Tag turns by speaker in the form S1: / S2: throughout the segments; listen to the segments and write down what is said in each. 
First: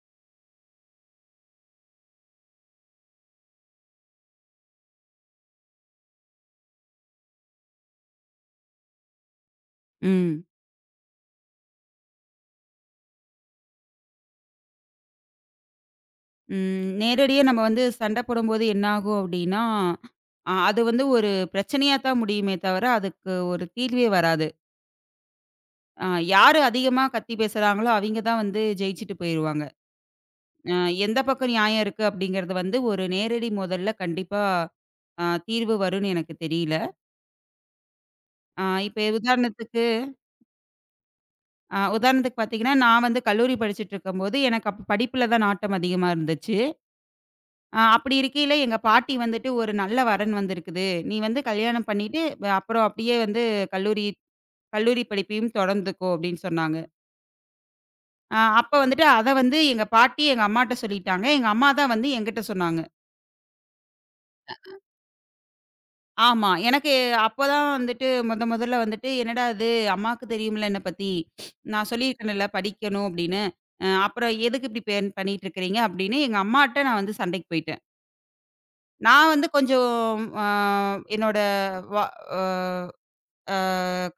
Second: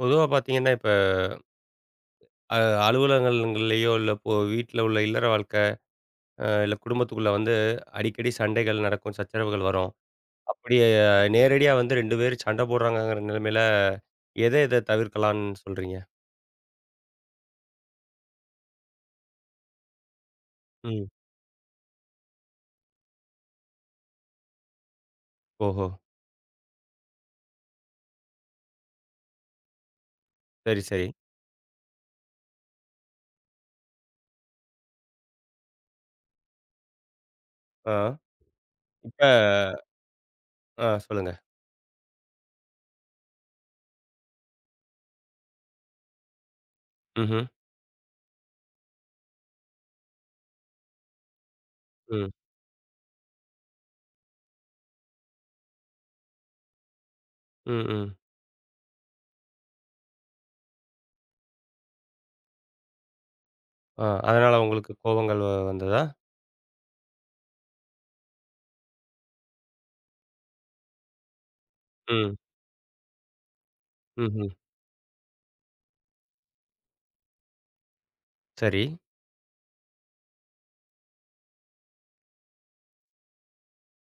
S1: பொதுவா பார்த்தீங்கன்னா, இப்ப அ அலுவலகங்கள்லயோ, இல்ல இப்போ வீட்ல உள்ள இல்லற வாழ்க்கை, இல்ல குடும்பத்துக்குள்ள வந்து அடிக்கடி சண்டைகள் நடக்கும், சச்சரவுகள் வரும்.
S2: ம்.
S1: அப்படி நேரடியா வந்து 2 பேரும் சண்டை போடுறாங்கங்கிற நிலைமையில, எத எத தவிர்க்கலாம்னு சொல்றீங்க?
S2: ம். நேரடியா நம்ம வந்து சண்டை போடும்போது என்னாகும் அப்டின்னா, அது வந்து
S1: ம்.
S2: ஒரு பிரச்சனையா தான் முடியுமே தவிர, அதுக்கு ஒரு தீர்வே வராது.
S1: ஓஹோ!
S2: அ யாரு அதிகமா கத்தி பேசுறாங்களோ, அவிங்க தான் வந்து ஜெயிச்சுட்டு போயிருவாங்க. அ
S1: சரி, சரி.
S2: எந்த பக்கம் நியாயம் இருக்கு அப்டிங்கிறது வந்து ஒரு நேரடி மோதல்ல கண்டிப்பா தீர்வு வரும்னு எனக்கு தெரியல.
S1: ஆ.
S2: இப்ப
S1: இப்ப
S2: உதாரணத்துக்கு
S1: ஆ சொல்லுங்க.
S2: உதாரணத்துக்கு பார்த்தீங்கன்னா, நான் வந்து கல்லூரி படிச்சுட்டு இருக்கும்போது, எனக்கு அப்ப படிப்புல தான் நாட்டம் அதிகமா இருந்துச்சு.
S1: ம்ஹ்ம்.
S2: அப்படி இருக்கையில எங்க பாட்டி வந்துட்டு, "ஒரு நல்ல வரன் வந்திருக்குது. நீ வந்து கல்யாணம் பண்ணிட்டு,
S1: ம்.
S2: அப்புறம் அப்படியே வந்து கல்லூரி கல்லூரி படிப்பையும் தொடர்ந்துக்கோ" அப்படின்னு சொன்னாங்க.
S1: ம், ம்.
S2: அப்ப வந்துட்டு அத வந்து எங்க பாட்டி எங்க அம்மாட்ட சொல்லிட்டாங்க. எங்க அம்மா தான் வந்து என்கிட்ட சொன்னாங்க.
S1: ஆ அதனால உங்களுக்கு கோபங்கள் வந்ததா?
S2: ஆமா. எனக்கு அப்பதான் வந்துட்டு மொதல்ல வந்துட்டு, "என்னடா இது அம்மாவுக்கு தெரியும்ல என்னை பத்தி. நான்
S1: ம்.
S2: சொல்லியிருக்கேன்ல படிக்கணும்" அப்படின்னு. "அப்புறம்
S1: ம்ஹ்ம்.
S2: எதுக்கு இப்படி பெண் பண்ணிட்டு இருக்கிறீங்க?" அப்படின்னு எங்க அம்மாட்ட நான் வந்து சண்டைக்கு போயிட்டேன்.
S1: சரி.
S2: நான் வந்து கொஞ்சம் அ என்னோட வ அ அ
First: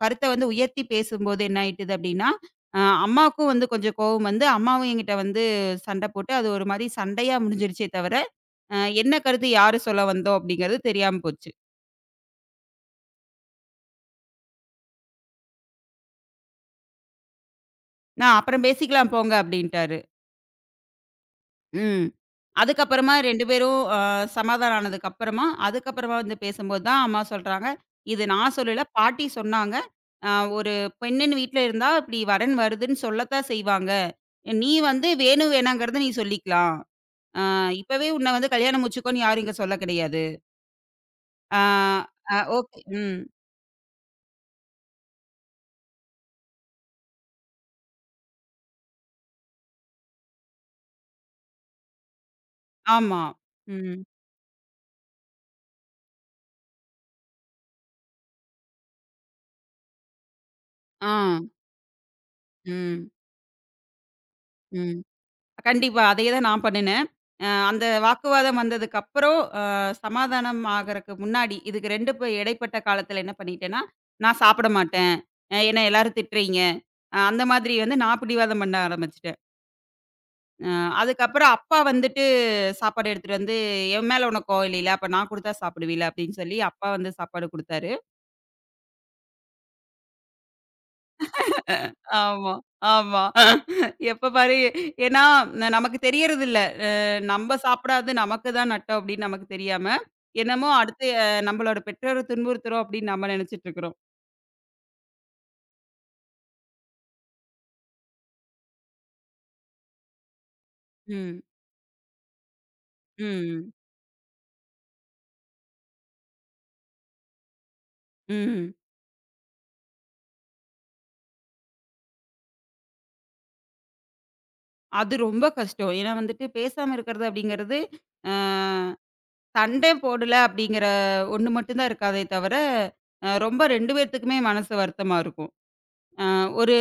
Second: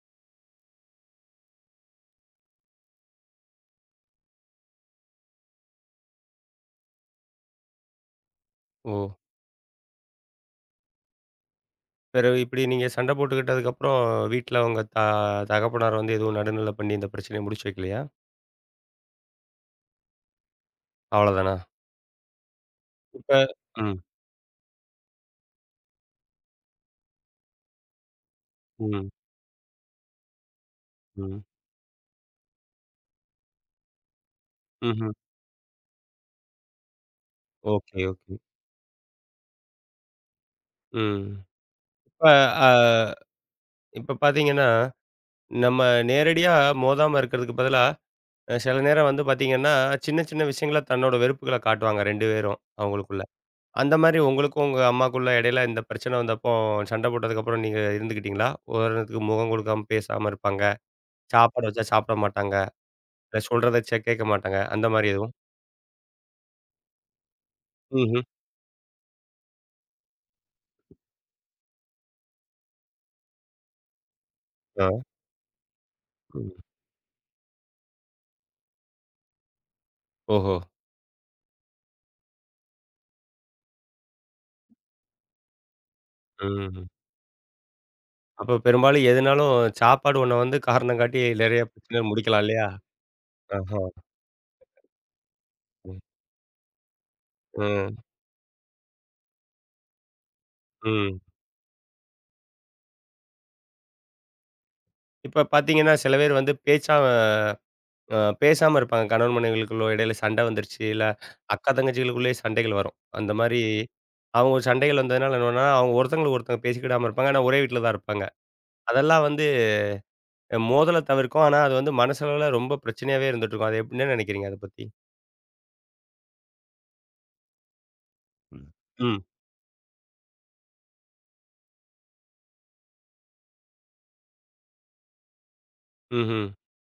S2: கருத்த வந்து உயர்த்தி பேசும்போது என்ன ஆயிட்டுது அப்டின்னா, அ அம்மாவுக்கும் வந்து கொஞ்சம் கோவம் வந்து, அம்மாவும் என்கிட்ட வந்து சண்டை போட்டு, அது ஒரு மாரி சண்டையா முடிஞ்சிருச்சே தவிர, அ
S1: ஓ!
S2: என்ன கருத்து யாரு சொல்ல வந்தோம் அப்டிங்கிறது தெரியாம போச்சு.
S1: பிறகு இப்படி நீங்க சண்டை போட்டுக்கிட்டதுக்கப்புறம் வீட்ல உங்க தகப்பனார் வந்து எதுவும் நடுநிலை பண்ணி இந்த பிரச்சனைய முடிச்சு வைக்கலையா?
S2: நான் அப்புறம் பேசிக்கலாம் போங்க அப்டின்ட்டாரு.
S1: அவ்வளோதானா?
S2: ம். அதுக்கப்புறமா
S1: இப்ப
S2: 2 பேரும்
S1: ம்.
S2: சமாதானம் ஆனதுக்கப்புறமா, அதுக்கப்புறமா வந்து பேசும்போது தான் அம்மா சொல்றாங்க, "இது நான் சொல்லல,
S1: ம்.
S2: பாட்டி சொன்னாங்க. அ ஒரு பெண்ணுன்னு
S1: ம்.
S2: வீட்ல இருந்தா இப்டி வரன் வருதுன்னு சொல்லத்தான் செய்வாங்க. நீ வந்து
S1: ம்ஹ்ம்.
S2: வேணும் வேணாங்கிறத நீ சொல்லிக்கலாம்." ஆ
S1: ஓகே,
S2: இப்பவே உன்ன
S1: ஓகே.
S2: வந்து கல்யாணம் முடிச்சுக்கோன்னு யாரும் இங்க சொல்ல கிடையாது.
S1: ம்.
S2: ஆ
S1: இப்ப
S2: அ
S1: அ
S2: ஓகே. ம்.
S1: இப்ப பார்த்தீங்கன்னா, நம்ம நேரடியா மோதாம இருக்கிறதுக்கு பதிலா, சில நேரம் வந்து பார்த்தீங்கன்னா, சின்ன சின்ன விஷயங்கள தன்னோட வெறுப்புகள காட்டுவாங்க 2 பேரும்
S2: ஆமா.
S1: அவங்களுக்குள்ள. அந்த
S2: ம்.
S1: மாரி உங்களுக்கும் உங்க அம்மாக்குள்ள இடையில இந்த பிரச்சனை வந்தப்போ சண்டை போட்டதுக்கப்புறம் நீங்க இருந்துக்கிட்டீங்களா? உதாரணத்துக்கு முகம் கொடுக்காம பேசாம இருப்பாங்க.
S2: ஆ.
S1: சாப்பாடு வச்சா சாப்பிட மாட்டாங்க.
S2: ம்.
S1: இல்ல சொல்றத கேட்க மாட்டாங்க. அந்த
S2: ம்.
S1: மாரி எதுவும்?
S2: கண்டிப்பா. அதே தான் நான் பண்ணுனேன். அந்த
S1: ம்ஹ்ம்.
S2: வாக்குவாதம் வந்ததுக்கப்புறம் சமாதானம் ஆகறக்கு முன்னாடி, இதுக்கு 2க்கும் இடைப்பட்ட காலத்துல என்ன பண்ணிட்டேன்னா, நான் சாப்பிட
S1: ஆ.
S2: மாட்டேன். என்ன எல்லாரும்
S1: ம்.
S2: திட்டுறீங்க. அந்த மாதிரி வந்து நான் பிடிவாதம் பண்ண ஆரம்பிச்சுட்டேன்.
S1: ஓஹோ!
S2: அ அதுக்கப்புறம் அப்பா வந்துட்டு சாப்பாடு எடுத்துட்டு வந்து, "என் மேல உனக்கு கோவம் இல்லைல? அப்ப நான் குடுத்தா சாப்பிடுவீல?" அப்படின்னு சொல்லி
S1: ம்.
S2: அப்பா வந்து சாப்பாடு குடுத்தாரு.
S1: அப்ப பெரும்பாலும் எதுனாலும் சாப்பாடு ஒண்ண வந்து காரணம் காட்டி நெறைய பிரச்சனைய முடிக்கலாம்
S2: ஆமா,
S1: இல்லையா?
S2: ஆமா.
S1: ஆஹா.
S2: எப்ப பாரு ஏன்னா நமக்கு
S1: ம்.
S2: தெரியறதில்ல. அ நம்ம
S1: ம்.
S2: சாப்பிடாதது நமக்கு தான் நட்டம் அப்படின்னு நமக்கு தெரியாம, என்னமோ அடுத்து
S1: ம்.
S2: நம்மளோட பெற்றோர துன்புறுத்துறோம் அப்படின்னு நம்ம நினைச்சுட்டு இருக்கிறோம்.
S1: இப்ப பார்த்தீங்கன்னா, சில பேர் வந்து பேச்சாம அ பேசாம இருப்பாங்க. கணவன் மனைவிகளுக்குள்ள இடையில சண்டை வந்துருச்சு. இல்ல
S2: ம்.
S1: அக்கா தங்கச்சிகளுக்குள்ளேயே சண்டைகள் வரும். அந்த மாரி
S2: ம்.
S1: அவங்க சண்டைகள் வந்ததுனால என்னன்னா, அவங்க ஒருத்தங்களுக்கு ஒருத்தங்க பேசிக்கிடாம இருப்பாங்க. ஆனா ஒரே வீட்ல தான் இருப்பாங்க.
S2: ம்.
S1: அதெல்லாம் வந்து மோதல தவிர்க்கும். ஆனா அது வந்து மனசளவுல ரொம்ப பிரச்சனையாவே இருந்துட்டுருக்கும். அது எப்படின்னு நினைக்கிறீங்க அத பத்தி?
S2: அது ரொம்ப கஷ்டம். ஏன்னா வந்துட்டு பேசாம இருக்கிறது அப்படிங்கிறது, அ
S1: ம். ம்.
S2: சண்டை போடல அப்படிங்கிற ஒண்ணு மட்டும் தான் இருக்காதே தவிர, ரொம்ப 2 பேத்துக்குமே மனசு வருத்தமா இருக்கும். அ
S1: ம்ஹ்ம்.
S2: ஒரு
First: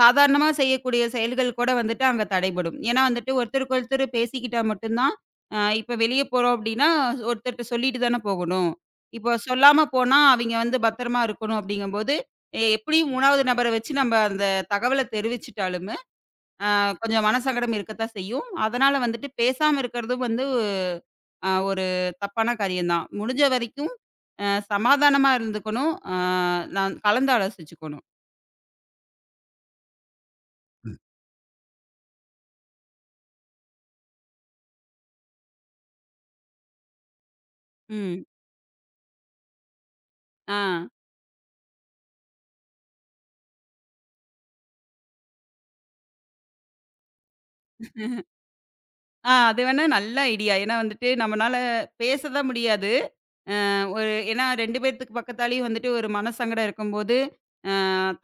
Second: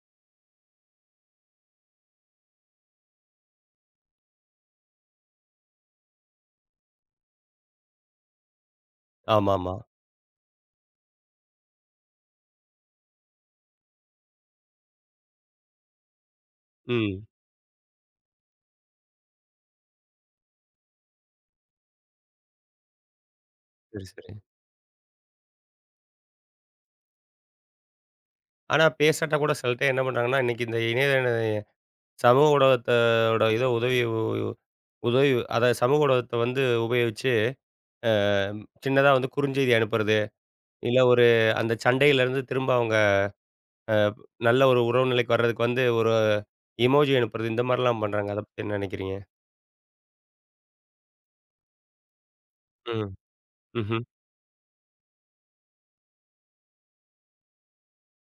S2: சாதாரணமா செய்யக்கூடிய செயல்கள் கூட வந்துட்டு அங்க தடைபடும். ஏன்னா வந்துட்டு ஒருத்தருக்கு ஒருத்தர் பேசிக்கிட்டா மட்டும் தான், இப்ப வெளிய போறோம் அப்டின்னா, ஒருத்தர்ட்ட சொல்லிட்டு தானே போகணும். இப்போ
S1: ஆமாமா.
S2: சொல்லாம போனா அவிங்க வந்து பத்திரமா இருக்கணும் அப்டிங்கும்போது, எப்படியும் 3வது நபர வச்சு நம்ம அந்த தகவல தெரிவிச்சுட்டாலுமே, அ
S1: ம்.
S2: கொஞ்சம் மனசங்கடம் இருக்கத்தான் செய்யும். அதனால வந்துட்டு பேசாம இருக்கிறதும் வந்து ஒரு தப்பான காரியம் தான். முடிஞ்ச வரைக்கும்
S1: சரி, சரி.
S2: சமாதானமா இருந்துக்கணும். நான் கலந்து ஆலோசிச்சுக்கணும்.
S1: ஆனா பேசாட்டா கூட சில டைம் என்ன பண்றாங்கன்னா, இன்னைக்கு இந்த இணையதள சமூக ஊடகத்தோட இத உதவி அதாவது சமூக ஊடகத்த வந்து உபயோகிச்சு, அ
S2: ம்.
S1: சின்னதா வந்து குறுஞ்செய்தி அனுப்புறது,
S2: ஆ.
S1: இல்ல ஒரு அந்த சண்டையிலேருந்து திரும்ப அவங்க அ நல்ல ஒரு உறவு நிலைக்கு வர்றதுக்கு வந்து ஒரு எமோஜி அனுப்புறது, இந்த மாரிலாம் பண்றாங்க. அத பத்தி என்ன நெனைக்கிறீங்க?
S2: அது வேணா நல்ல ஐடியா. ஏன்னா வந்துட்டு நம்மனால பேச தான் முடியாது.
S1: ம். ம்ஹ்ம்.
S2: ஒரு ஏன்னா 2 பேத்துக்கு பக்கத்தாலேயும் வந்துட்டு ஒரு மனசங்கடம் இருக்கும்போது, அ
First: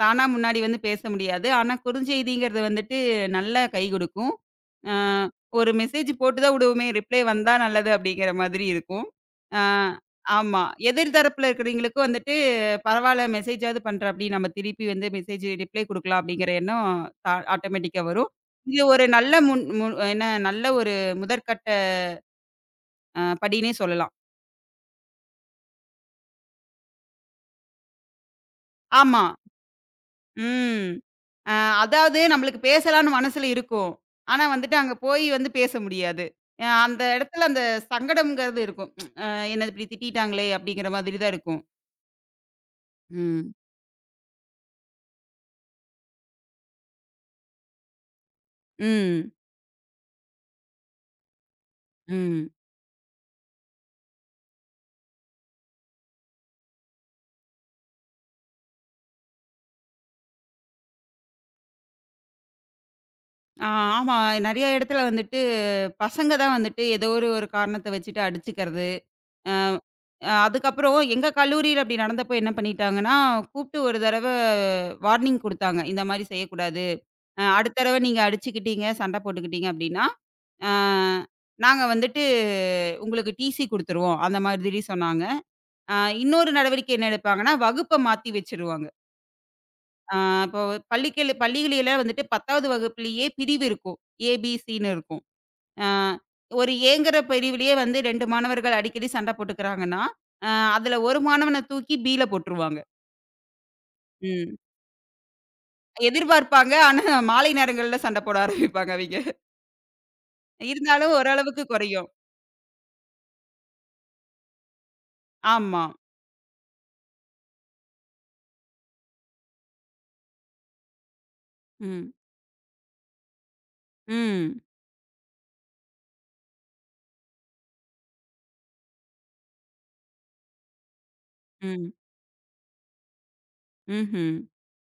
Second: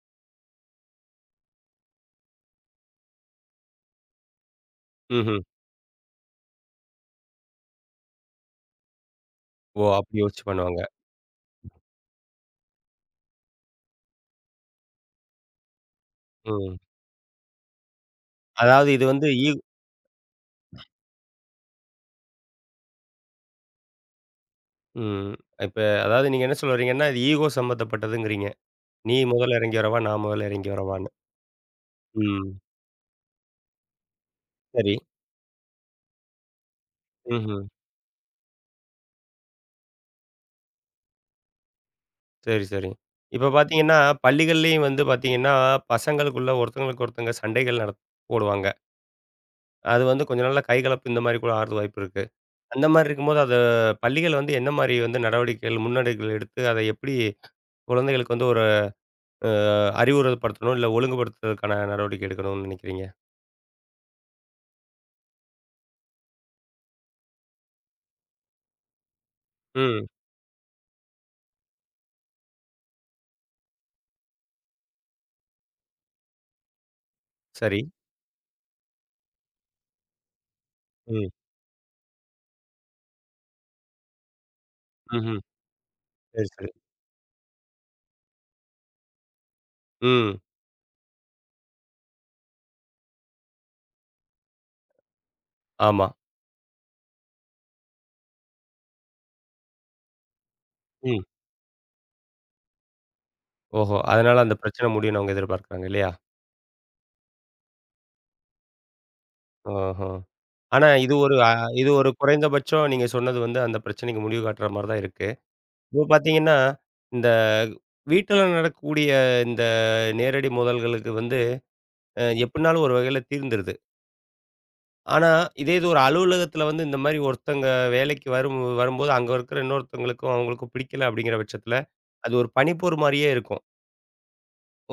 S2: தானா முன்னாடி வந்து பேச முடியாது. ஆனா, குறுஞ்செய்திங்கிறது வந்துட்டு நல்லா கை குடுக்கும். அ
S1: ம்ஹ்ம்.
S2: ஒரு மெசேஜ் போட்டு தான் விடுவோமே, ரிப்ளை வந்தா நல்லது அப்படிங்கிற மாதிரி இருக்கும். அ
S1: ஓ! அப்படி யோசிச்சு
S2: ஆமா.
S1: பண்ணுவாங்க.
S2: எதிர் தரப்புல இருக்கிறவங்களுக்கும் வந்துட்டு பரவால்ல மெசேஜாவது பண்றாப்படி, நம்ம திருப்பி வந்து மெசேஜ் ரிப்ளை குடுக்கலாம் அப்படிங்கிற
S1: ம்.
S2: எண்ணம் ஆட்டோமேட்டிக்கா வரும். இது
S1: அதாவது இது
S2: ஒரு
S1: வந்து
S2: நல்ல முன் மு என்ன நல்ல ஒரு முதற்கட்ட படின்னே சொல்லலாம்.
S1: ம். இப்ப அதாவது நீங்க என்ன சொல்ல வர்றீங்கன்னா, இது ஈகோ சம்மந்தப்பட்டதுங்கிறீங்க. நீ
S2: ஆமா.
S1: முதல்ல இறங்கி வரவா? நான் முதல்ல இறங்கி
S2: ம்.
S1: வரவான்னு.
S2: அ அதாவது
S1: ம்.
S2: நம்மளுக்கு பேசலாம்னு மனசுல இருக்கும். ஆனா வந்துட்டு
S1: சரி.
S2: அங்க போய் வந்து பேச முடியாது. அந்த இடத்துல அந்த
S1: ம்ஹ்ம்.
S2: சங்கடம்ங்கிறது இருக்கும். அ என்ன இப்படி திட்டிட்டாங்களே அப்படிங்கிற மாதிரி தான் இருக்கும்.
S1: சரி, சரி. இப்ப
S2: ம்.
S1: பார்த்தீங்கன்னா, பள்ளிகள்லயும் வந்து பார்த்தீங்கன்னா, பசங்களுக்குள்ள ஒருத்தங்களுக்கு ஒருத்தங்க சண்டைகள் போடுவாங்க.
S2: ம்.
S1: அது வந்து கொஞ்ச நாள்ல கைகலப்பு இந்த மாரி கூட ஆகுறதுக்கு வாய்ப்பு இருக்கு.
S2: ம்.
S1: அந்த மாரி இருக்கும்போது, அத பள்ளிகள் வந்து என்ன மாரி வந்து நடவடிக்கைகள், முன்னெடுக்கைகள் எடுத்து, அதை எப்படி குழந்தைகளுக்கு வந்து ஒரு அறிவுரைப்படுத்தணும், இல்ல ஒழுங்குபடுத்துறதுக்கான நடவடிக்கை எடுக்கணும்னு நினைக்கிறீங்க?
S2: ஆ ஆமா. நெறைய இடத்துல வந்துட்டு பசங்க தான் வந்துட்டு ஏதோ ஒரு ஒரு காரணத்த வச்சுட்டு அடிச்சுக்கிறது.
S1: ம்.
S2: அதுக்கப்புறம் எங்க கல்லூரியில அப்படி நடந்தப்போ என்ன பண்ணிட்டாங்கன்னா, கூப்பிட்டு ஒரு தடவ வார்னிங் குடுத்தாங்க. இந்த மாரி செய்யக்கூடாது. அடுத்த
S1: சரி.
S2: தடவ நீங்க அடிச்சுக்கிட்டீங்க, சண்டை போட்டுக்கிட்டீங்க அப்படின்னா, அ
S1: ம்.
S2: நாங்க வந்துட்டு உங்களுக்கு டிசி குடுத்துருவோம். அந்த மாதிரி சொன்னாங்க.
S1: ம்ஹ்ம்.
S2: அ
S1: சரி,
S2: இன்னொரு
S1: சரி.
S2: நடவடிக்கை என்ன எடுப்பாங்கன்னா, வகுப்ப மாத்தி வச்சுருவாங்க. அ
S1: ம்.
S2: இப்போ பள்ளிகளில வந்துட்டு 10வது வகுப்பிலேயே பிரிவு இருக்கும். ஏ, பி, சி ன்னு இருக்கும். ஆ
S1: ஆமா.
S2: ஒரு ஏங்கிற பிரிவிலேயே வந்து 2 மாணவர்கள் அடிக்கடி சண்டை போட்டுக்கிறாங்கன்னா, அ அதுல ஒரு
S1: ம்.
S2: மாணவன தூக்கி பி ல போட்டுருவாங்க.
S1: ஓஹோ! அதனால அந்த
S2: ம்.
S1: பிரச்சனை முடியும்னு அவங்க எதிர்பார்க்குறாங்க இல்லையா?
S2: எதிர்பார்ப்பாங்க. ஆனா மாலை நேரங்கள்ல சண்டை போட ஆரம்பிப்பாங்க அவிங்க.
S1: ஓஹோ! ஆனா
S2: இருந்தாலும்
S1: இது ஒரு
S2: ஓரளவுக்கு
S1: இது ஒரு
S2: குறையும்.
S1: குறைந்தபட்சம் நீங்க சொன்னது வந்து அந்த பிரச்சனைக்கு முடிவு காட்டுற மாரி தான் இருக்கு.
S2: ஆமா.
S1: இப்போ பார்த்தீங்கன்னா, இந்த வீட்ல நடக்கக்கூடிய இந்த நேரடி மோதல்களுக்கு வந்து
S2: ம்.
S1: எப்டினாலும் ஒரு வகையில தீர்ந்துருது.
S2: ம்.
S1: ஆனா இதே இது ஒரு அலுவலகத்தில வந்து இந்த மாரி ஒருத்தங்க வேலைக்கு வரும்போது அங்க இருக்கிற இன்னொருத்தவங்களுக்கும் அவங்களுக்கும் பிடிக்கல அப்டிங்கிற பட்சத்தில,
S2: ம்.
S1: அது ஒரு பனிப்போர் மாரியே இருக்கும்.
S2: ம்ஹ்ம்.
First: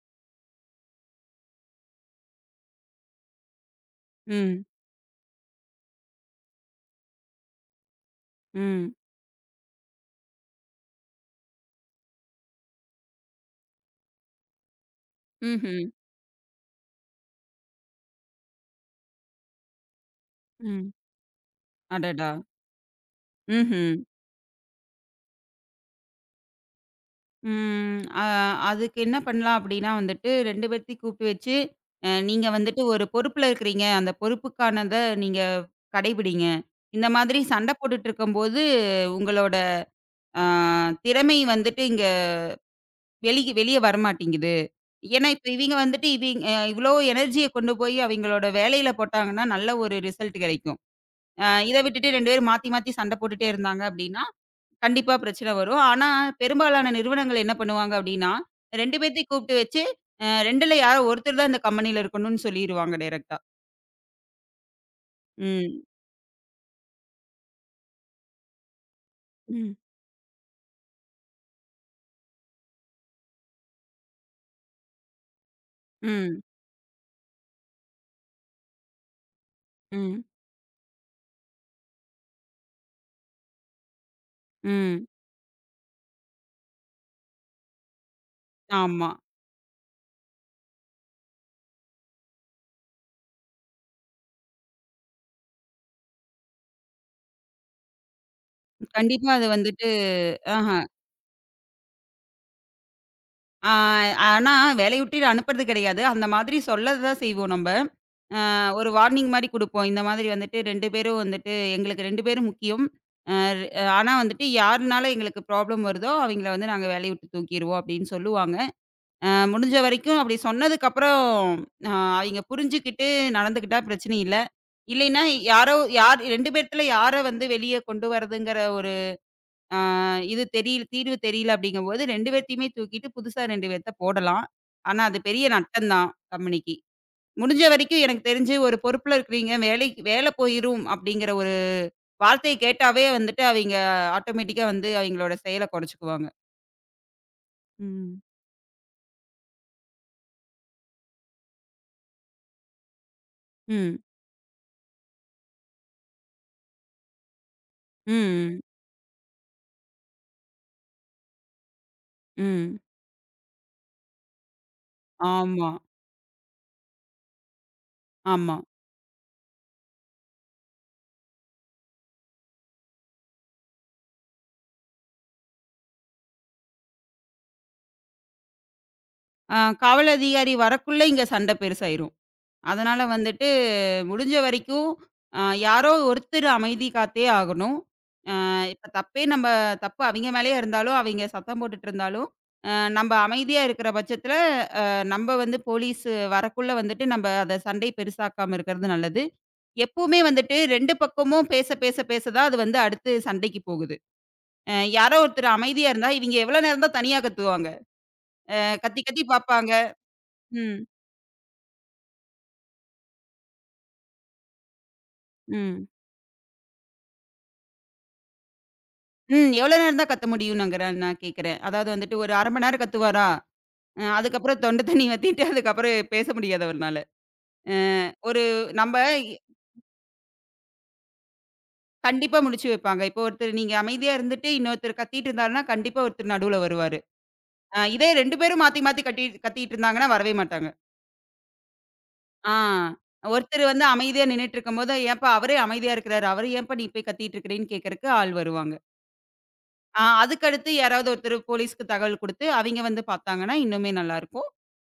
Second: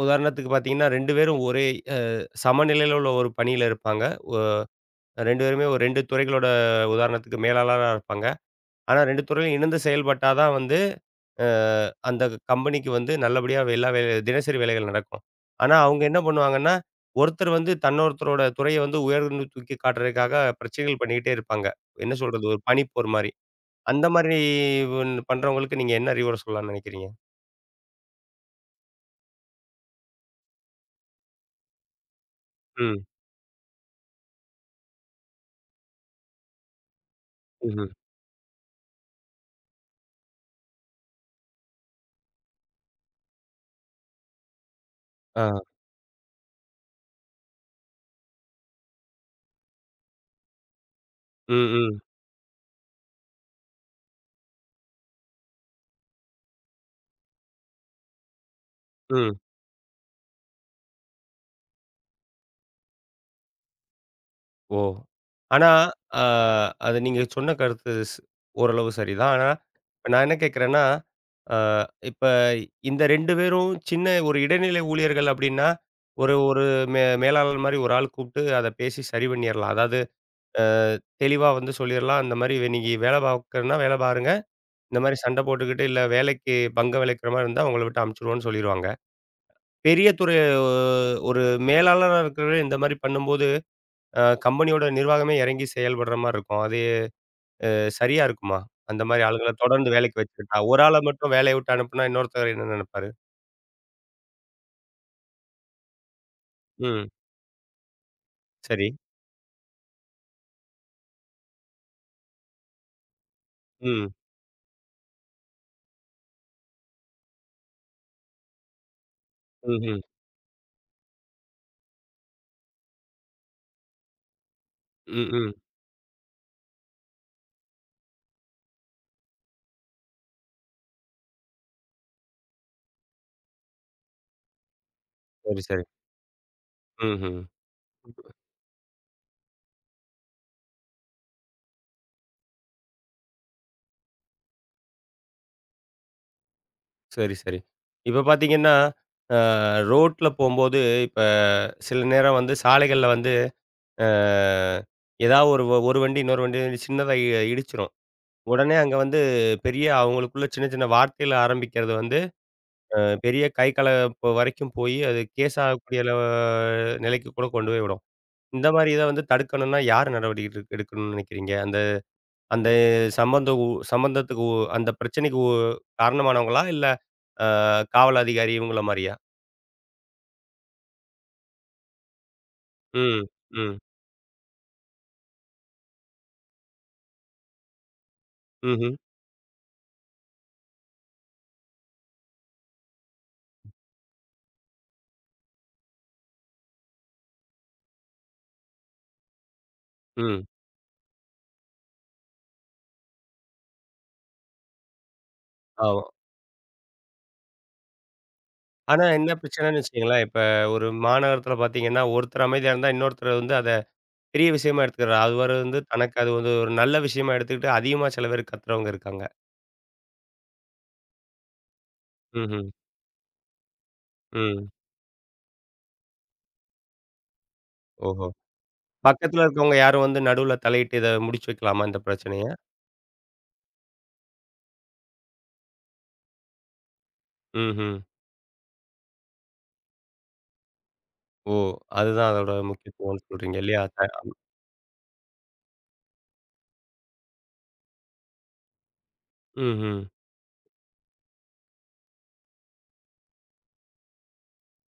S1: உதாரணத்துக்கு பார்த்தீங்கன்னா, 2 பேரும் ஒரே அ சமநிலையில உள்ள ஒரு பணியில இருப்பாங்க. ஒ
S2: ம்.
S1: 2 பேருமே ஒரு 2 துறைகளோட உதாரணத்துக்கு மேலாளரா இருப்பாங்க.
S2: ம்.
S1: ஆனா 2 துறையிலும் இணைந்து செயல்பட்டா தான் வந்து, அ அந்த கம்பெனிக்கு வந்து நல்லபடியா எல்லா தினசரி வேலைகள் நடக்கும். ஆனா
S2: ம்ஹ்ம்.
S1: அவங்க என்ன பண்ணுவாங்கன்னா, ஒருத்தர் வந்து தன்னொருத்தரோட துறைய வந்து உயர்ந்து தூக்கி காட்டுறதுக்காக
S2: ம்.
S1: பிரச்சனைகள் பண்ணிக்கிட்டே இருப்பாங்க. என்ன
S2: அடடா!
S1: சொல்றது? ஒரு பனிப்போர் மாரி.
S2: ம்ஹ்ம்.
S1: அந்த மாரி வ் பண்றவங்களுக்கு நீங்க என்ன அறிவுரை சொல்லலாம்னு நினைக்கிறீங்க?
S2: ம். அதுக்கு என்ன பண்ணலாம் அப்படின்னா வந்துட்டு 2 பேத்தையும் கூப்பிட்டு வச்சு, நீங்க வந்துட்டு
S1: ம்.
S2: ஒரு பொறுப்புல இருக்கிறீங்க. அந்த பொறுப்புக்கானத நீங்க கடைபிடிங்க. இந்த மாதிரி சண்டை
S1: ம்ஹ்ம்.
S2: போட்டுட்டு இருக்கும்போது, உங்களோட அ திறமை வந்துட்டு இங்க வெளிய வரமாட்டேங்குது. ஏன்னா,
S1: ஆ.
S2: இப்ப இவிங்க இவ்ளோ எனர்ஜிய கொண்டு போய் அவிங்களோட வேலையில போட்டாங்கன்னா, நல்ல ஒரு ரிசல்ட் கிடைக்கும்.
S1: ம்,
S2: இத
S1: ம்.
S2: விட்டுட்டு 2 பேரும் மாத்தி மாத்தி சண்டை போட்டுட்டே இருந்தாங்க அப்படின்னா, கண்டிப்பா பிரச்சனை வரும். ஆனா, பெரும்பாலான நிறுவனங்கள் என்ன பண்ணுவாங்க அப்டின்னா, 2 பேத்தையும்
S1: ம்.
S2: கூப்பிட்டு வச்சு, 2ல யாரோ ஒருத்தர் தான் இந்த கம்பெனில இருக்கணும்னு சொல்லிருவாங்க டைரக்ட்டா.
S1: ஓ! ஆனா,
S2: ம்.
S1: அ அது நீங்க சொன்ன கருத்து ஓரளவு சரிதான். ஆனா,
S2: ம்.
S1: இப்ப நான் என்ன கேட்கிறேன்னா, அ இப்ப இந்த 2 பேரும் சின்ன ஒரு இடைநிலை ஊழியர்கள் அப்டின்னா, ஒரு
S2: ம்.
S1: ஒரு மேலாளர் மாரி ஒரு ஆள் கூப்ட்டு அத பேசி சரி பண்ணிறலாம். அதாவது
S2: ம்.
S1: அ தெளிவா வந்து சொல்லிறலாம். இந்த மாரி நீங்க வேல பார்க்கணும்னா வேல பாருங்க. இந்த
S2: ம்.
S1: மாரி சண்ட போட்டுக்கிட்டு, இல்ல வேலைக்கு பங்கம் விளைக்கிற மாரி இருந்தா உங்கள விட்டு அமுச்சுருவோம்னு சொல்லிருவாங்க.
S2: ஆமா.
S1: பெரிய துறை ஒரு மேலாளரா இருக்கிறவரு இந்த மாரி பண்ணும்போது கம்பெனியோட நிர்வாகமே இறங்கி செயல்படுற மாரி இருக்கும். அது சரியா இருக்குமா? அந்த மாரி
S2: கண்டிப்பா அது
S1: ஆளுங்கள
S2: வந்துட்டு
S1: தொடர்ந்து வேலைக்கு வச்சுக்கிட்டா,
S2: ஆஹ.
S1: ஒரு ஆள மட்டும் வேலைய விட்டு அனுப்புனா இன்னொருத்தர் என்ன நினைப்பாரு?
S2: ஆ ஆனா வேலைய விட்டு அனுப்புறது கிடையாது. அந்த மாதிரி சொல்ல
S1: ம்.
S2: தான் செய்வோம் நம்ப.
S1: சரி.
S2: ஒரு வார்னிங் மாரி குடுப்போம். இந்த மாதிரி வந்துட்டு 2 பேரும் வந்துட்டு எங்களுக்கு 2 பேரும் முக்கியம். அ
S1: ம்.
S2: ஆனா வந்துட்டு யாருனால எங்களுக்கு ப்ராப்ளம் வருதோ, அவங்கள வந்து நாங்க வேலைய விட்டு தூக்கிருவோம் அப்டின்னு சொல்லுவாங்க. முடிஞ்ச
S1: ம்ஹ்ம்.
S2: வரைக்கும் அப்படி சொன்னதுக்கப்புறம் அ அவிங்க புரிஞ்சுக்கிட்டு நடந்துக்கிட்டா பிரச்சனை இல்ல. இல்லைன்னா
S1: ம், ம். ம்
S2: யாரோ யார் 2 பேத்துல யார வந்து வெளிய கொண்டு வரதுங்கிற ஒரு அ இது தெரியல தீர்வு தெரியல அப்படிங்கும்போது 2 பேத்தையுமே தூக்கிட்டு புதுசா 2 பேத்த போடலாம். ஆனா அது பெரிய
S1: சரி, சரி.
S2: நட்டம் தான் கம்பெனிக்கு.
S1: ம்ஹ்ம்.
S2: முடிஞ்ச வரைக்கும் எனக்கு தெரிஞ்சு ஒரு பொறுப்புல இருக்கிறீங்க, வேலைக்கு வேல போயிரும் அப்படிங்கிற ஒரு வார்த்தைய கேட்டாவே வந்துட்டு அவிங்க ஆட்டோமேட்டிக்கா வந்து அவிங்களோட செயல குறைச்சுக்குவாங்க.
S1: சரி, சரி.
S2: ம்.
S1: இப்ப பார்த்தீங்கன்னா, அ ரோட்ல போம்போது இப்ப சில நேரம் வந்து சாலைகள்ல வந்து
S2: ம்.
S1: அ ஏதாவது ஒரு ஒரு வண்டி இன்னொரு வண்டி சின்னதா இடிச்சிரும்.
S2: ம். ம்.
S1: உடனே அங்க வந்து பெரிய அவங்களுக்குள்ள சின்ன சின்ன வார்த்தையில ஆரம்பிக்கிறது வந்து
S2: ம்.
S1: பெரிய கை கலப்பு வரைக்கும் போயி, அது கேஸ்
S2: ஆமா.
S1: ஆகக்கூடிய அளவு நிலைக்கு கூட கொண்டு போய் விடும்.
S2: ஆமா.
S1: இந்த மாரி இத வந்து தடுக்கணும்னா, யார் நடவடிக்கை எடுக்கணும்னு நினைக்கிறீங்க? அந்த அந்த சம்பந்த உ சம்பந்தத்துக்கு உ அந்த பிரச்சனைக்கு காரணமானவங்களா? இல்ல அ காவல் அதிகாரி இவங்கள மாரியா?
S2: ஆ காவல் அதிகாரி வரக்குள்ள இங்க சண்டை பெருசாயிரும். அதனால
S1: ம்,
S2: வந்துட்டு
S1: ம்,
S2: முடிஞ்ச வரைக்கும் அ யாரோ ஒருத்தர் அமைதி காத்தே ஆகணும். இப்ப
S1: ம்ஹ்ம்,
S2: தப்பே, தப்பு அவிங்க மேலயே இருந்தாலும், அவிங்க சத்தம் போட்டுட்டு இருந்தாலும், அ நம்ப அமைதியா இருக்கிற பட்சத்துல, அ நம்ப வந்து போலீஸ் வரக்குள்ள வந்துட்டு நம்ப அத சண்டை பெருசாக்காம இருக்கிறது நல்லது. எப்பவுமே
S1: ம்.
S2: வந்துட்டு 2 பக்கமும் பேச பேச பேச தான் அது வந்து அடுத்து சண்டைக்கு போகுது. யாரோ ஒருத்தர் அமைதியா
S1: ஆமா.
S2: இருந்தா, இவிங்க எவ்வளோ நேரம் தான் தனியா கத்துவாங்க. கத்தி
S1: ஆனா
S2: கத்தி
S1: என்ன
S2: பாப்பாங்க.
S1: பிரச்சனைன்னு வச்சுக்கங்களேன், இப்ப
S2: ம்,
S1: ஒரு மாநகரத்தில பார்த்தீங்கன்னா, ஒருத்தர் அமைதியா இருந்தா, இன்னொருத்தர் வந்து அத பெரிய விஷயமா எடுத்துக்கிறார். அவரு வந்து
S2: ம்.
S1: தனக்கு அது வந்து ஒரு நல்ல விஷயமா எடுத்துக்கிட்டு, அதிகமா சில பேர் கத்துறவங்க இருக்காங்க.
S2: ம். எவ்வளோ நேரம் தான் கத்த முடியும்னுங்கிற நான் கேட்கிறேன். அதாவது வந்துட்டு ஒரு 1/2 மணி
S1: ம்ஹ்ம்,
S2: நேரம் கத்துவாரா, அதுக்கப்புறம்
S1: ம்.
S2: தொண்ட தண்ணி வத்திட்டு அதுக்கப்புறம் பேச முடியாது அவர்னால. அ
S1: ஓஹோ!
S2: ஒரு நம்ப
S1: பக்கத்துல இருக்கவங்க யாரும் வந்து நடுவுல தலையிட்டு இத முடிச்சு வைக்கலாமா இந்த
S2: கண்டிப்பா
S1: பிரச்சனைய?
S2: முடிச்சு வைப்பாங்க. இப்போ ஒருத்தர் நீங்க அமைதியா இருந்துட்டு இன்னொருத்தர் கத்திட்டு இருந்தாருன்னா, கண்டிப்பா ஒருத்தர் நடுவுல வருவாரு.
S1: ம்ஹ்ம்.
S2: இதே 2 பேரும் மாத்தி மாத்தி கட்டி கத்திட்டு இருந்தாங்கன்னா வரவே மாட்டாங்க.
S1: ஓ! அதுதான் அதோட
S2: ஆ
S1: முக்கியத்துவம்னு சொல்றீங்க
S2: ஒருத்தர்
S1: இல்லையா?
S2: வந்து அமைதியா நின்னுட்டு இருக்கும்போது, "ஏன்பா அவரே அமைதியா இருக்கிறாரு. அவரு ஏன்பா நீ போய் கத்திட்டு இருக்கிறேன்னு" கேட்கறக்கு ஆள் வருவாங்க.
S1: ம்ஹ்ம்.
S2: அதுக்கடுத்து யாராவது ஒருத்தர் போலீஸ்க்கு தகவல் குடுத்து, அவிங்க வந்து பார்த்தாங்கன்னா, இன்னுமே நல்லாருக்கும்.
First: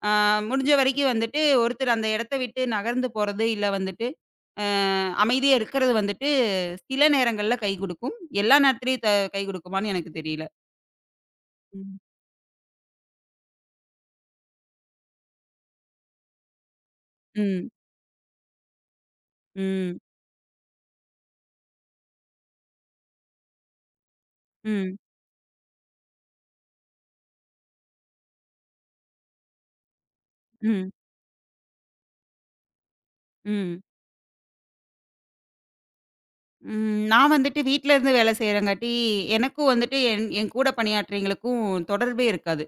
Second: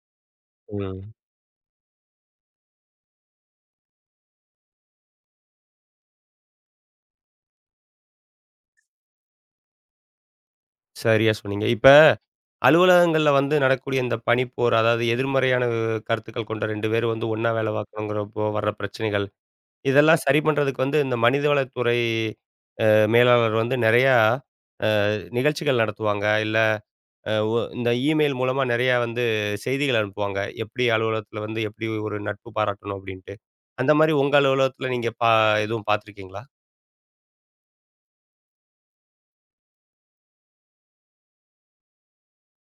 S2: ஆ முடிஞ்ச
S1: ம்.
S2: வரைக்கும் வந்துட்டு, ஒருத்தர் அந்த இடத்த விட்டு நகர்ந்து போறது, இல்ல வந்துட்டு அ அமைதியா இருக்கிறது வந்துட்டு, சில நேரங்கள்ல கை குடுக்கும். எல்லா நேரத்துலயும் கை குடுக்குமான்னு எனக்கு தெரியல.
S1: சரியா சொன்னீங்க. இப்ப
S2: ம்.
S1: அலுவலகங்கள்ல வந்து நடக்கக்கூடிய இந்த பணிப்போர், அதாவது எதிர்மறையான கருத்துக்கள் கொண்ட 2 பேரும் வந்து ஒண்ணா
S2: ம்.
S1: வேலை பார்க்கணுங்கிறப்போ வர்ற பிரச்சனைகள்,
S2: ம்.
S1: இதெல்லாம் சரி பண்றதுக்கு வந்து இந்த மனிதவளத்துறை மேலாளர் வந்து நெறையா
S2: ம்.
S1: நிகழ்ச்சிகள் நடத்துவாங்க. இல்ல அ ஒ இந்த இமெயில் மூலமா நெறையா வந்து செய்திகள் அனுப்புவாங்க. எப்படி
S2: ம்.
S1: அலுவலகத்தில வந்து எப்படி ஒரு நட்பு பாராட்டணும் அப்படின்ட்டு.
S2: ம்.
S1: அந்த மாரி உங்க அலுவலகத்தில நீங்க எதுவும் பார்த்துருக்கீங்களா?
S2: ம். நான் வந்துட்டு வீட்ல இருந்து வேலை செய்றங்காட்டி, எனக்கும் வந்துட்டு என் என் கூட பணியாற்றவங்களுக்கும் தொடர்பே இருக்காது.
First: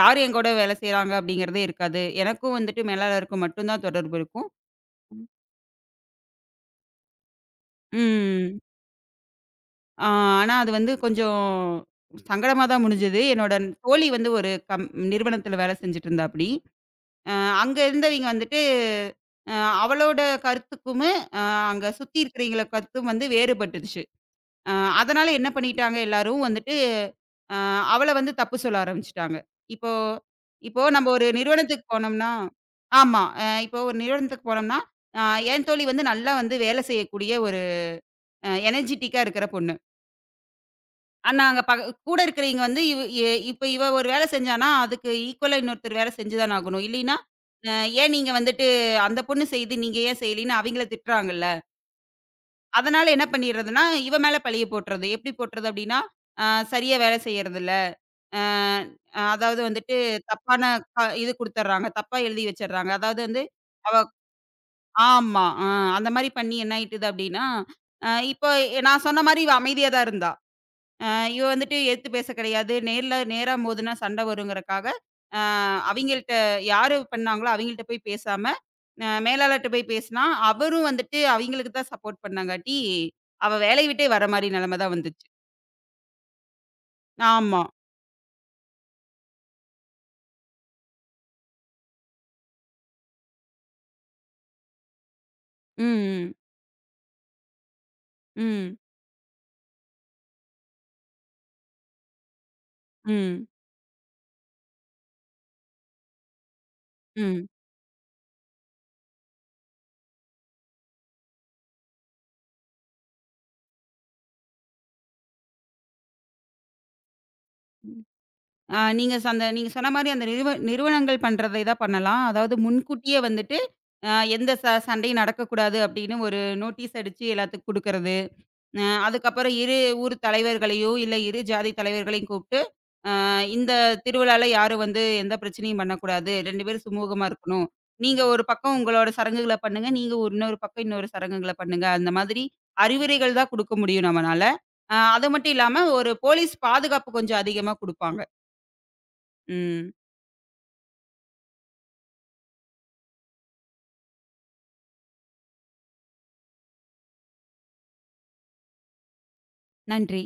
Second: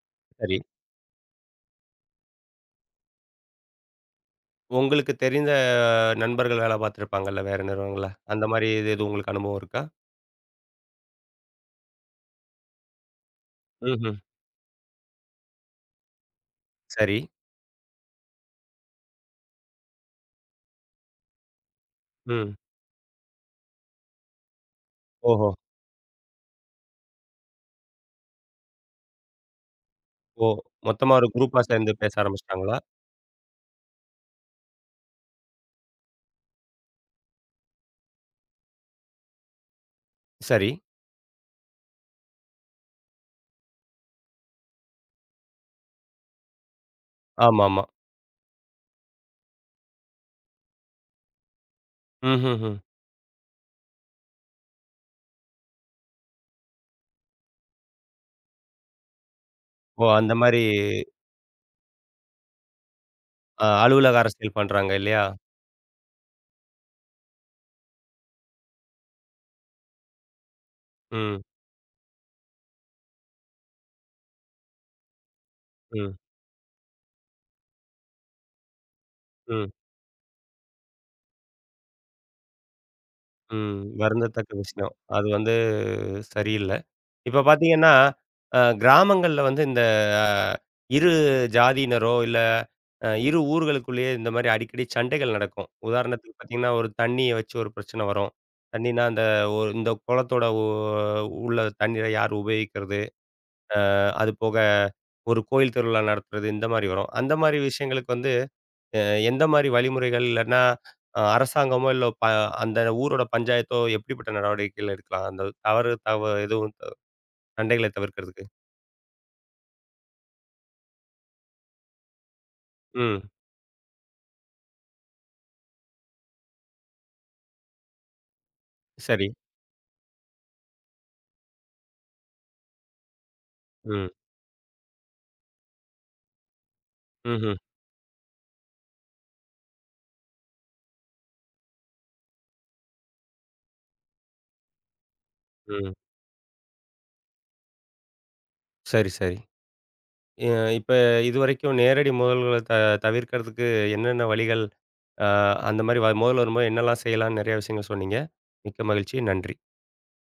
S2: யார் என் கூட
S1: சரி.
S2: வேலை செய்றாங்க அப்படிங்கிறதே இருக்காது. எனக்கும் வந்துட்டு மேலாளருக்கும் மட்டும் தான் தொடர்பு இருக்கும்.
S1: உங்களுக்கு தெரிந்த நண்பர்கள் வேலை பார்த்துருப்பாங்கல்ல வேற நிறுவனங்கள்ல. அந்த
S2: ம்.
S1: மாரி இது எதுவும் உங்களுக்கு அனுபவம் இருக்கா?
S2: ஆ ஆனா அது வந்து கொஞ்சம் சங்கடமா தான் முடிஞ்சது. என்னோட தோழி
S1: ம்ஹ்ம்.
S2: வந்து ஒரு நிறுவனத்தில வேலை செஞ்சுட்டு இருந்தாப்படி.
S1: சரி.
S2: அ அங்க இருந்தவைங்க வந்துட்டு, அ அவளோட கருத்துக்குமு, அ அங்க சுத்தி
S1: ம்.
S2: இருக்கிறவைங்கள கருத்தும் வந்து வேறுபட்டுருச்சு. அ அதனால
S1: ஓஹோ!
S2: என்ன பண்ணிட்டாங்க எல்லாரும் வந்துட்டு, அ அவள வந்து தப்பு சொல்ல ஆரம்பிச்சுட்டாங்க. இப்போ
S1: ஓ!
S2: இப்போ நம்ம
S1: மொத்தமா
S2: ஒரு
S1: ஒரு குரூப்பா
S2: நிறுவனத்துக்கு
S1: சேர்ந்து பேச
S2: போனோம்னா
S1: ஆரம்பிச்சுட்டாங்களா?
S2: ஆமா. இப்போ ஒரு நிறுவனத்துக்கு போனோம்னா, அ என் தோழி வந்து நல்லா வந்து வேலை செய்யக்கூடிய ஒரு எனர்ஜிட்டிக்கா இருக்கிற பொண்ணு.
S1: சரி.
S2: நாங்க பக கூட இருக்கிறவைங்க வந்து இவ் எ இப்ப இவ ஒரு வேலை செஞ்சான்னா, அதுக்கு ஈக்குவலா இன்னொருத்தர் வேலை செஞ்சு தான ஆகணும். இல்லைன்னா, அ
S1: ஆமாமா.
S2: ஏன் நீங்க வந்துட்டு அந்த பொண்ணு செய்யுது, நீங்க ஏன் செய்யலின்னு அவைங்கள திட்டுறாங்கல்ல.
S1: ம்ஹ்ஹ்ம்.
S2: அதனால என்ன பண்ணிர்றதுன்னா, இவ மேல பழிய போட்டுறது. எப்படி போட்டுறது அப்படின்னா, அ சரியா வேலை செய்யறதில்ல. அ அதாவது வந்துட்டு
S1: ஓ! அந்த மாரி
S2: தப்பான க இது குடுத்துர்றாங்க. தப்பா எழுதி வச்சர்றாங்க. அதாவது வந்து அவ
S1: அலுவலக அரசியல் பண்றாங்க இல்லையா?
S2: ஆமா. அந்த மாரி பண்ணி என்ன ஆயிட்டுது அப்படின்னா, இப்போ நான் சொன்ன மாரி இவ அமைதியா தான் இருந்தா. அ
S1: ம்,
S2: இவ வந்துட்டு எதிர்த்து பேச கிடையாது. நேர்ல நேரா மோதுனா சண்டை வருங்கிறக்காக, அ
S1: ம்,
S2: அவிங்கள்ட்ட யாரு பண்ணாங்களோ அவிங்கள்ட்ட போய் பேசாம, மேலாளர்ட்ட
S1: ம்,
S2: போய் பேசுனா, அவரும் வந்துட்டு அவிங்களுக்கு தான் சப்போர்ட் பண்ணாங்காட்டி, அவ
S1: ம்.
S2: வேலைய விட்டே வர மாரி
S1: வருந்தத்தக்க
S2: நிலைமை
S1: விஷயம்.
S2: தான் வந்துச்சு.
S1: அது வந்து சரியில்ல. இப்ப
S2: ஆமா.
S1: பார்த்தீங்கன்னா, கிராமங்கள்ல வந்து இந்த அ இரு ஜாதியினரோ, இல்ல இரு ஊர்களுக்குள்ளேயே இந்த மாரி அடிக்கடி சண்டைகள் நடக்கும்.
S2: ம்,
S1: உதாரணத்துக்கு பார்த்தீங்கன்னா, ஒரு தண்ணிய வச்சு ஒரு பிரச்சனை வரும்.
S2: ம்,
S1: தண்ணின்னா அந்த ஒரு இந்த குளத்தோட உள்ள தண்ணீரை யார் உபயோகிக்கிறது?
S2: ம்,
S1: அது போக ஒரு கோயில் திருவிழா நடத்துறது, இந்த மாரி வரும். அந்த
S2: ம்.
S1: மாரி விஷயங்களுக்கு வந்து அ எந்த மாரி வழிமுறைகள் இல்லன்னா, அரசாங்கமோ, இல்ல அந்த ஊரோட பஞ்சாயத்தோ எப்படிப்பட்ட நடவடிக்கைகள் எடுக்கலாம்? அந்த தவறு தவ எதுவும் சண்டைகளை தவிர்க்கிறதுக்கு.
S2: நீங்க ச அந்த நீங்க சொன்ன மாரி அந்த நிறுவனங்கள் பண்றதை தான் பண்ணலாம். அதாவது முன்கூட்டியே
S1: ம்.
S2: வந்துட்டு, அ எந்த சண்டையும் நடக்கக்கூடாது அப்படின்னு ஒரு நோட்டீஸ் அடிச்சு எல்லாத்துக்கும் குடுக்கறது.
S1: சரி.
S2: அதுக்கப்புறம் இரு ஊர் தலைவர்களையோ, இல்ல இரு ஜாதி தலைவர்களையும் கூப்ட்டு, அ இந்த
S1: ம்.
S2: திருவிழால யாரும் வந்து எந்த பிரச்சனையும் பண்ணக்கூடாது. 2 பேரும் சுமூகமா
S1: ம்ஹ்ம்.
S2: இருக்கணும். நீங்க ஒரு பக்கம் உங்களோட சடங்குகள பண்ணுங்க. நீங்க ஒரு இன்னொரு பக்கம் இன்னொரு சடங்குகள பண்ணுங்க. அந்த மாதிரி அறிவுரைகள் தான் குடுக்க முடியும் நம்மனால. அது மட்டும் இல்லாம
S1: ம்.
S2: ஒரு போலீஸ் பாதுகாப்பு கொஞ்சம் அதிகமா குடுப்பாங்க.
S1: சரி, சரி.
S2: ம்.
S1: அ இப்ப இதுவரைக்கும் நேரடி மோதல்கள தவிர்க்கிறதுக்கு என்னென்ன வழிகள், அ அந்த மாரி மோதல் வரும்போது என்னெல்லாம் செய்யலாம்னு நெறைய விஷயங்கள் சொன்னீங்க. மிக்க மகிழ்ச்சி. நன்றி.
S2: நன்றி.